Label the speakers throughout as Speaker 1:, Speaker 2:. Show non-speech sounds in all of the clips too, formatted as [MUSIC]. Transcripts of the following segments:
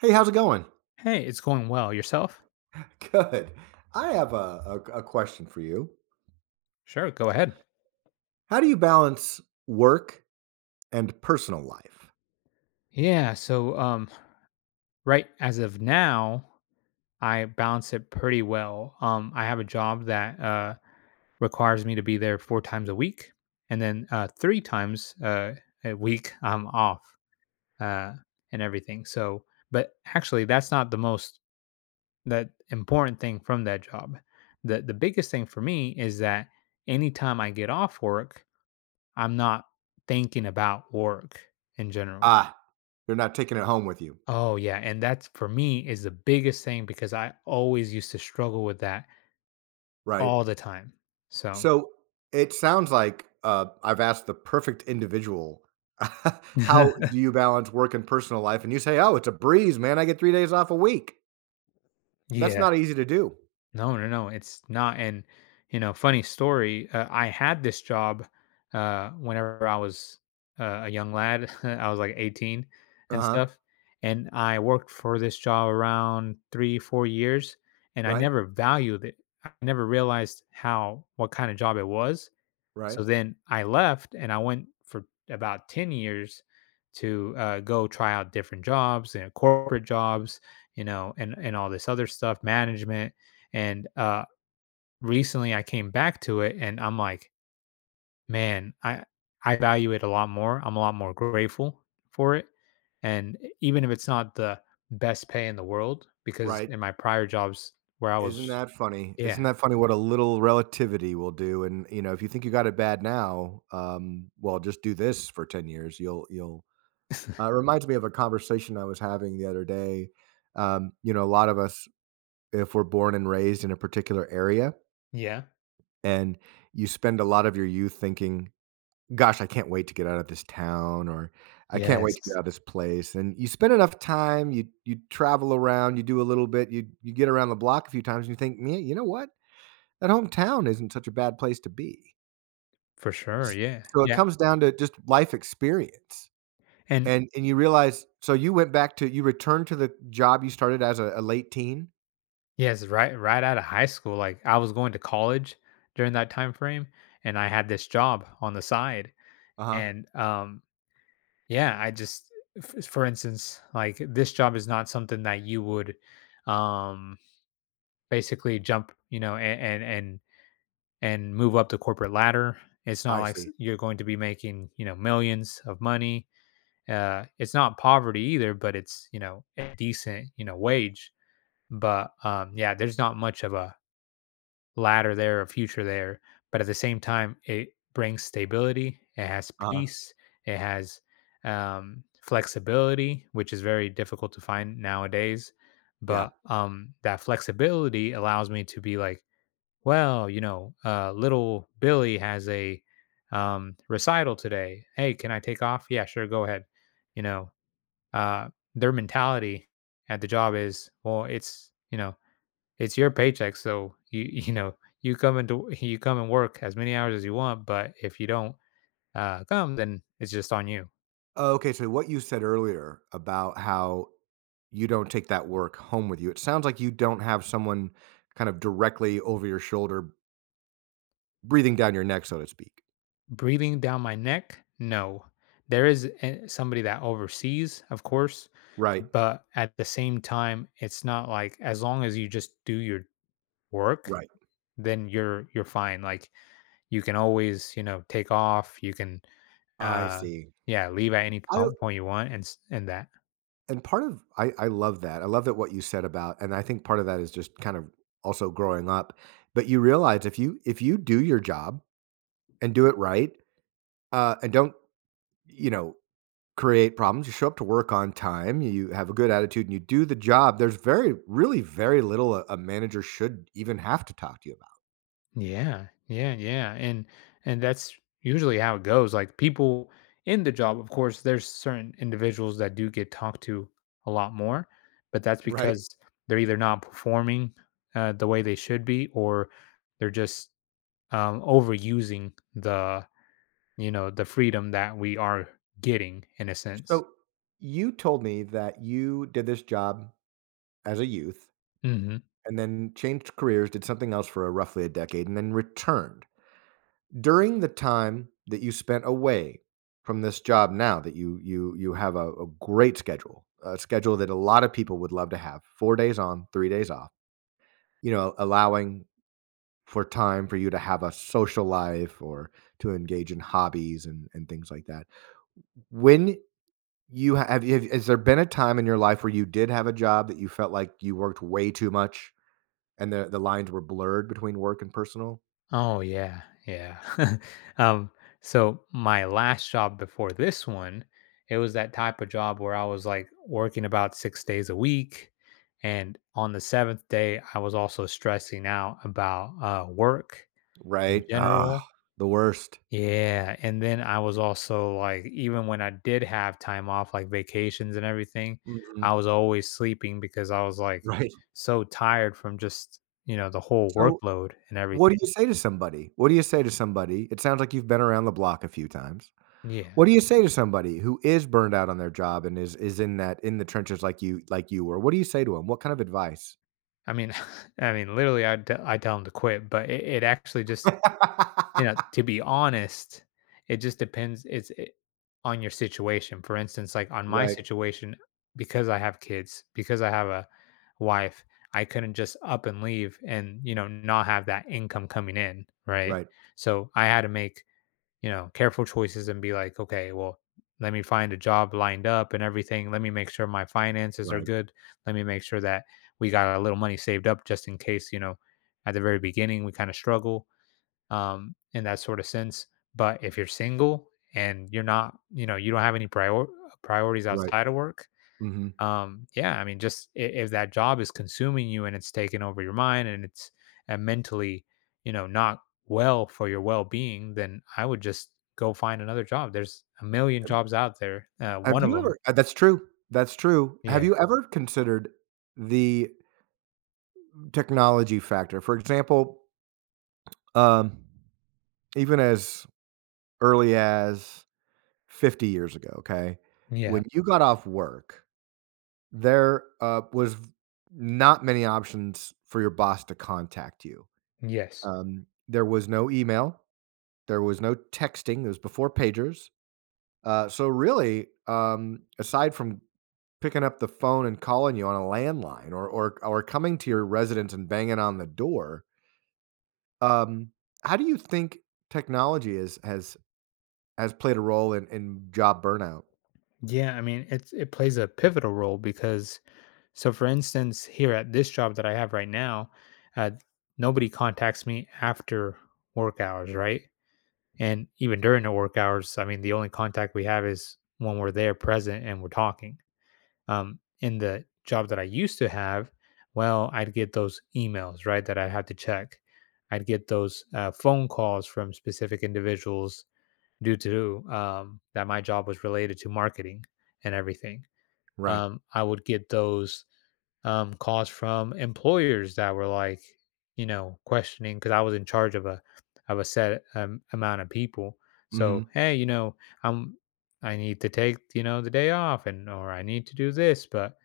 Speaker 1: Hey, how's it going?
Speaker 2: Hey, it's going well. Yourself?
Speaker 1: [LAUGHS] Good. I have a question for you.
Speaker 2: Sure, go ahead.
Speaker 1: How do you balance work and personal life?
Speaker 2: Yeah. Right as of now, I balance it pretty well. I have a job that requires me to be there four times a week, and then three times a week I'm off uh, and everything. So, but actually, that's not the most that important thing from that job. The biggest thing for me is that anytime I get off work, I'm not thinking about work in general.
Speaker 1: Ah, you're not taking it home with you,
Speaker 2: Oh yeah, and that's for me is the biggest thing because I always used to struggle with that
Speaker 1: right?
Speaker 2: all the time. So
Speaker 1: So it sounds like I've asked the perfect individual, [LAUGHS] how
Speaker 2: [LAUGHS]
Speaker 1: do you balance work and personal life? And you say, oh, it's a breeze, man. I get 3 days off a week. That's
Speaker 2: yeah,
Speaker 1: not easy to do.
Speaker 2: no, no, no, it's not. And you know, funny story. I had this job whenever I was a young lad. [LAUGHS] I was like 18
Speaker 1: Uh
Speaker 2: and
Speaker 1: huh.
Speaker 2: stuff, and I worked for this job around 3, 4 years, and I
Speaker 1: Right.
Speaker 2: never valued it. I never realized how what kind of job it was.
Speaker 1: Right.
Speaker 2: So then I left and I went for about 10 years to go try out different jobs and corporate jobs, you know, and all this other stuff, management. And recently I came back to it and I'm like, man, I value it a lot more. I'm a lot more grateful for it. And even if it's not the best pay in the world, because
Speaker 1: Right.
Speaker 2: in my prior jobs where I
Speaker 1: Isn't
Speaker 2: was,
Speaker 1: that funny?
Speaker 2: yeah,
Speaker 1: Isn't that funny what a little relativity will do? And, you know, if you think you got it bad now, well, just do this for 10 years. It reminds me of a conversation I was having the other day. A lot of us, if we're born and raised in a particular area
Speaker 2: yeah,
Speaker 1: and you spend a lot of your youth thinking, gosh, I can't wait to get out of this town or I can't wait to get
Speaker 2: yes,
Speaker 1: out of this place. And you spend enough time, you travel around, you do a little bit, you get around the block a few times and you think, man, you know what? That hometown isn't such a bad place to be.
Speaker 2: for sure.
Speaker 1: S
Speaker 2: Yeah.
Speaker 1: So it
Speaker 2: Yeah.
Speaker 1: comes down to just life experience,
Speaker 2: And
Speaker 1: and you realize, so you returned to the job you started as a late teen?
Speaker 2: yes, right out of high school, like, I was going to college during that time frame, and I had this job on the side,
Speaker 1: Uh-huh.
Speaker 2: and, yeah, I just f for instance, like, this job is not something that you would, um, basically jump, you know, a and and move up the corporate ladder. It's not
Speaker 1: I
Speaker 2: like s
Speaker 1: see.
Speaker 2: you're going to be making, you know, millions of money. It's not poverty either, but it's, you know, a decent, you know, wage, but, yeah, there's not much of a ladder there, a future there. But at the same time, it brings stability, it has
Speaker 1: Uh-huh.
Speaker 2: peace, it has flexibility, which is very difficult to find nowadays.
Speaker 1: Yeah.
Speaker 2: But that flexibility allows me to be like, well, you know, little Billy has a recital today. Hey, can I take off? Yeah, sure, go ahead. You know, uh, their mentality at the job is, well, it's, you know, it's your paycheck, so you [LAUGHS] you know you come into [LAUGHS] you come and work as many hours as you want, but if you don't come, then it's just on you.
Speaker 1: Oh, okay, so what you said earlier about how you don't take that work home with you, it sounds like you don't have someone kind of directly over your shoulder, breathing down your neck, so to speak.
Speaker 2: Breathing down my neck, no. There is somebody that oversees, of course,
Speaker 1: Right.
Speaker 2: but at the same time, it's not like as long as you just do your work,
Speaker 1: Right.
Speaker 2: then you're fine. Like you can always you know take off. You can
Speaker 1: I
Speaker 2: uh
Speaker 1: see.
Speaker 2: yeah, leave at any
Speaker 1: I
Speaker 2: point you want and that.
Speaker 1: and part of I love that. I love that, what you said about, and I think part of that is just kind of also growing up. But you realize, if you do your job and do it right, and don't you know create problems, you show up to work on time, you have a good attitude, and you do the job. There's very really very little a manager should even have to talk to you about,
Speaker 2: Yeah, yeah, yeah, and that's usually how it goes. Like people in the job, of course, there's certain individuals that do get talked to a lot more, but that's
Speaker 1: right?
Speaker 2: because they're either not performing the way they should be, or they're just overusing the you know the freedom that we are getting in a sense.
Speaker 1: So you told me that you did this job as a youth
Speaker 2: Mm-hmm.
Speaker 1: and then changed careers, did something else for roughly a decade, and then returned. During the time that you spent away from this job, now that you have a great schedule, a schedule that a lot of people would love to have, 4 days on, 3 days off, allowing for time for you to have a social life or to engage in hobbies and things like that. When you ha- have, you have has there been a time in your life where you did have a job that you felt like you worked way too much, and the lines were blurred between work and personal?
Speaker 2: Oh yeah, yeah. [LAUGHS] um, so my last job before this one, it was that type of job where I was like working about 6 days a week, and on the seventh day, I was also stressing out about work in
Speaker 1: Right. Ah,
Speaker 2: general.
Speaker 1: the worst.
Speaker 2: Yeah, and then I was also like, even when I did have time off, like vacations and everything,
Speaker 1: Mhm.
Speaker 2: I was always sleeping because I was like
Speaker 1: Right.
Speaker 2: so tired from just you know the whole
Speaker 1: So,
Speaker 2: workload and
Speaker 1: what do
Speaker 2: everything.
Speaker 1: you say to somebody? What do you say to somebody? It sounds like you've been around the block a few times.
Speaker 2: Yeah.
Speaker 1: What do you say to somebody who is burned out on their job and is in that in the trenches like you were? What do you say to them? What kind of advice?
Speaker 2: I mean [LAUGHS] I mean, literally, I tell them to quit, but it actually just you know, to
Speaker 1: [LAUGHS]
Speaker 2: be honest, it just depends it's it on your situation. For instance, like, on my
Speaker 1: Right,
Speaker 2: situation, because I have kids, because I have a wife, I couldn't just up and leave and, you know, not have that income coming in, right?
Speaker 1: right,
Speaker 2: So, I had to make you know, careful choices and be like, okay, well, let me find a job lined up and everything. Let me make sure my finances are
Speaker 1: right,
Speaker 2: good. Let me make sure that we got a little money saved up just in case, you know, at the very beginning we kind of struggle in that sort of sense. But if you're single and you're not, you know, you don't have any priorities
Speaker 1: right.
Speaker 2: outside of work,
Speaker 1: Mhm.
Speaker 2: yeah, I mean, just if that job is consuming you and it's taking over your mind and it's mentally, you know, not well for your well being, then I would just go find another job. There's a million jobs out there.
Speaker 1: Have
Speaker 2: One of
Speaker 1: you
Speaker 2: them.
Speaker 1: ever That's true, that's true. Have
Speaker 2: Yeah.
Speaker 1: you ever considered the technology factor? For example, um, even as early as 50 years ago, okay?
Speaker 2: Yeah.
Speaker 1: When you got off work, there was not many options for your boss to contact you.
Speaker 2: Yes.
Speaker 1: There was no email, there was no texting, it was before pagers. So really, aside from picking up the phone and calling you on a landline, or coming to your residence and banging on the door, um, how do you think technology is has played a role in job burnout?
Speaker 2: Yeah, I mean it's it plays a pivotal role because so for instance here at this job that I have right now, uh, nobody contacts me after work hours, right? And even during the work hours, I mean, the only contact we have is when we're there present and we're talking. In the job that I used to have, well, I'd get those emails, right, that I had to check. I'd get those phone calls from specific individuals due to that my job was related to marketing and everything.
Speaker 1: Right.
Speaker 2: I would get those calls from employers that were like, you know, questioning because I was in charge of a set amount of people. So
Speaker 1: Mhm.
Speaker 2: hey, you know, I'm I need to take you know the day off and or I need to do this, but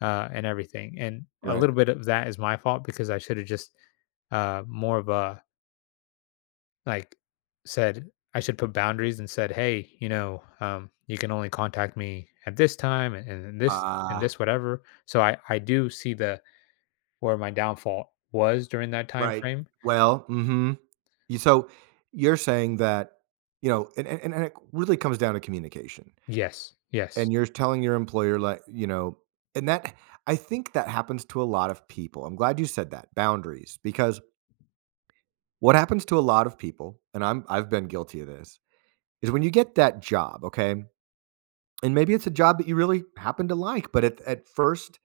Speaker 2: and everything. And a
Speaker 1: Right.
Speaker 2: little bit of that is my fault because I should have just more of a like said I should put boundaries and said, hey, you know, you can only contact me at this time and
Speaker 1: Ah.
Speaker 2: this whatever. So I do see the where my downfall was during that time
Speaker 1: Right.
Speaker 2: frame?
Speaker 1: Well, mhm. You So, you're saying that, and it really comes down to communication,
Speaker 2: Yes,
Speaker 1: and
Speaker 2: yes.
Speaker 1: you're telling your employer, like, you know and that I think that happens to a lot of people. I'm glad you said that, boundaries, because what happens to a lot of people, and I've been guilty of this, is when you get that job, okay, and maybe it's a job that you really happen to like, but at first,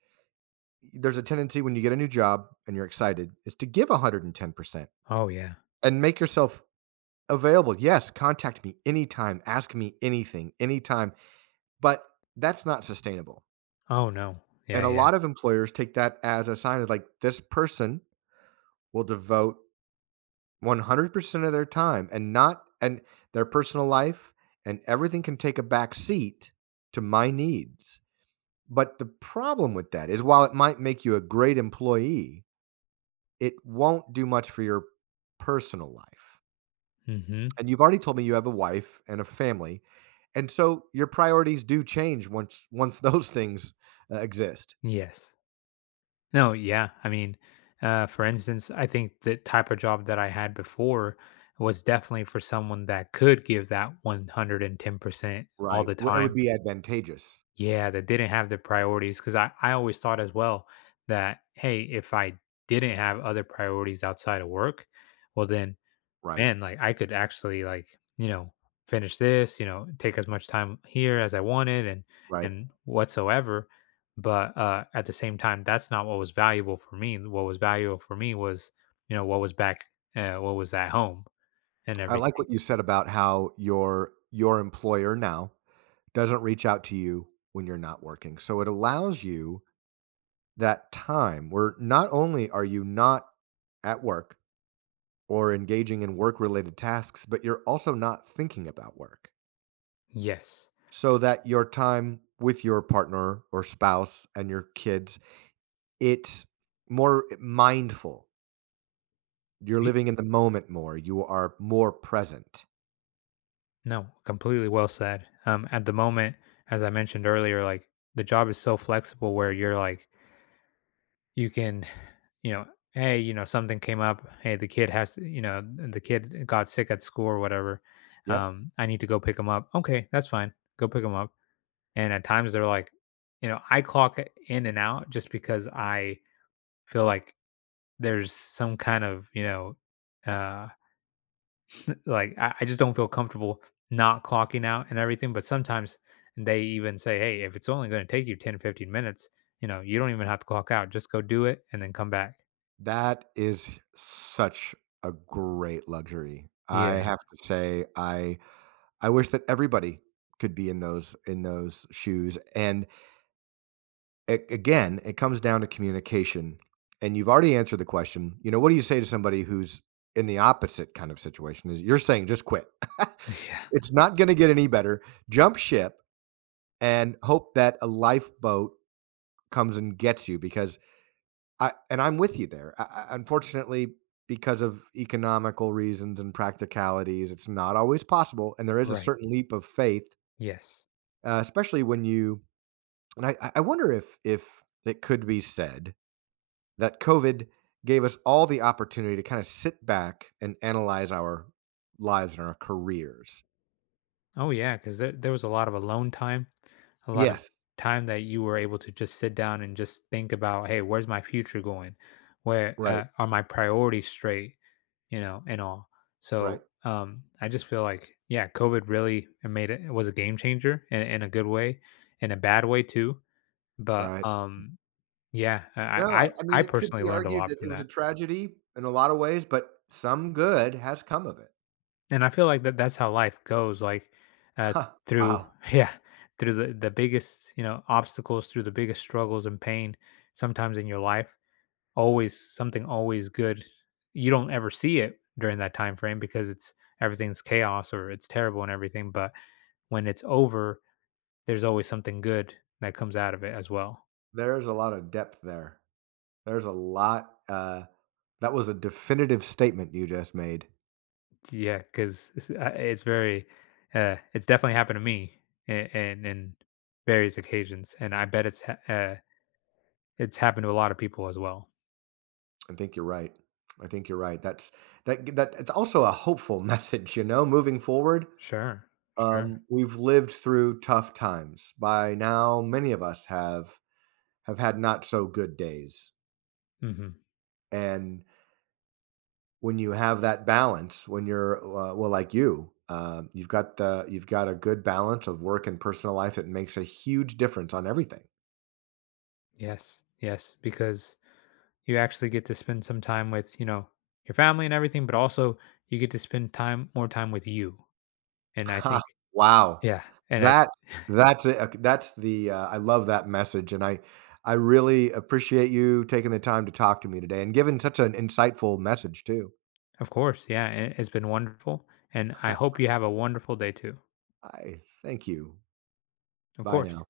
Speaker 1: there's a tendency when you get a new job and you're excited is to give 110%
Speaker 2: Oh, yeah.
Speaker 1: and make yourself available. Yes, contact me anytime, ask me anything, anytime, but that's not sustainable,
Speaker 2: Oh, no.
Speaker 1: and
Speaker 2: Yeah,
Speaker 1: a
Speaker 2: yeah.
Speaker 1: lot of employers take that as a sign of, like, this person will devote 100% of their time, and not, and their personal life and everything can take a back seat to my needs. But the problem with that is, while it might make you a great employee, it won't do much for your personal life.
Speaker 2: Mhm.
Speaker 1: And you've already told me you have a wife and a family, and so your priorities do change once [LAUGHS] those things, exist,
Speaker 2: Yes. No, yeah. I mean, for instance, I think the type of job that I had before was definitely for someone that could give that 110% all
Speaker 1: right?
Speaker 2: the
Speaker 1: Well, it would
Speaker 2: time.
Speaker 1: be advantageous.
Speaker 2: Yeah, that didn't have the priorities because I always thought as well that, "Hey, if I didn't have other priorities outside of work, well, then
Speaker 1: Right,
Speaker 2: man, like I could actually like, you know, finish this, you know, take as much time here as I wanted
Speaker 1: right.
Speaker 2: and whatsoever. But at the same time, that's not what was valuable for me. What was valuable for me was, you know, what was back what was at home and
Speaker 1: I like
Speaker 2: everything.
Speaker 1: what you said about how your employer now doesn't reach out to you when you're not working, so it allows you that time where not only are you not at work or engaging in work-related tasks, but you're also not thinking about work.
Speaker 2: Yes.
Speaker 1: So that your time with your partner or spouse and your kids, it's more mindful. You're
Speaker 2: Y-
Speaker 1: living in the moment more. You are more present.
Speaker 2: No, completely well said. At the moment, as I mentioned earlier, like the job is so flexible where you're like you can, you know, hey, you know, something came up. Hey, the kid has to, you know, the kid got sick at school or whatever.
Speaker 1: Yep.
Speaker 2: I need to go pick him up. Okay, that's fine. Go pick him up. And at times they're like, you know, I clock in and out just because I feel like there's some kind of, you know, uh, like I just don't feel comfortable not clocking out and everything. But sometimes they even say, hey, if it's only going to take you 10, 15 minutes, you know, you don't even have to clock out. Just go do it and then come back.
Speaker 1: That is such a great luxury, I
Speaker 2: Yeah.
Speaker 1: have to say. I wish that everybody could be in those shoes, and again, it comes down to communication. And you've already answered the question. What do you say to somebody who's in the opposite kind of situation? Is, you're saying, just quit. [LAUGHS]
Speaker 2: Yeah.
Speaker 1: It's not going to get any better. Jump ship and hope that a lifeboat comes and gets you, because I and I'm with you there. Unfortunately, because of economical reasons and practicalities, it's not always possible, and there is a
Speaker 2: Right.
Speaker 1: certain leap of faith,
Speaker 2: Yes.
Speaker 1: especially when you. And I wonder if it could be said that COVID gave us all the opportunity to kind of sit back and analyze our lives and our careers.
Speaker 2: Oh yeah, because there was a lot of alone time, a lot of
Speaker 1: Yes.
Speaker 2: time that you were able to just sit down and just think about, hey, where's my future going? Where
Speaker 1: Right.
Speaker 2: are my priorities straight? You know, and all.
Speaker 1: Right.
Speaker 2: So I just feel like yeah, COVID really made it was a game changer in a good way, in a bad way too. But
Speaker 1: Right.
Speaker 2: yeah, I
Speaker 1: No, I,
Speaker 2: I
Speaker 1: I
Speaker 2: I
Speaker 1: mean, it could
Speaker 2: personally
Speaker 1: be
Speaker 2: learned a
Speaker 1: argued
Speaker 2: lot
Speaker 1: that it
Speaker 2: from
Speaker 1: was a
Speaker 2: that.
Speaker 1: tragedy in a lot of ways, but some good has come of it.
Speaker 2: And I feel like that's how life goes, like, uh,
Speaker 1: Huh.
Speaker 2: through
Speaker 1: Wow.
Speaker 2: [LAUGHS] yeah, through the biggest, you know, obstacles, through the biggest struggles and pain sometimes in your life, always something always good. You don't ever see it during that time frame because it's everything's chaos or it's terrible and everything, but when it's over, there's always something good that comes out of it as well.
Speaker 1: There's a lot of depth there. There's a lot. That was a definitive statement you just made.
Speaker 2: Yeah, 'cause it's very it's definitely happened to me and in various occasions, and I bet it's ha it's happened to a lot of people as well.
Speaker 1: I think you're right. I think you're right. That's that. That it's also a hopeful [LAUGHS] message, moving forward.
Speaker 2: Sure, sure.
Speaker 1: We've lived through tough times. By now, many of us have had not so good days.
Speaker 2: Mhm.
Speaker 1: And when you have that balance, when you're well, like you, you've got a good balance of work and personal life. It makes a huge difference on everything.
Speaker 2: Yes, yes, because you actually get to spend some time with, you know, your family and everything, but also you get to spend time more time with you, and I
Speaker 1: Ha!
Speaker 2: think
Speaker 1: Wow,
Speaker 2: yeah, and I
Speaker 1: that that's a, that's the I love that message, and I really appreciate you taking the time to talk to me today and giving such an insightful message too.
Speaker 2: of course, yeah, and it's been wonderful, and I hope you have a wonderful day too.
Speaker 1: I thank you.
Speaker 2: Of
Speaker 1: Bye now.
Speaker 2: course.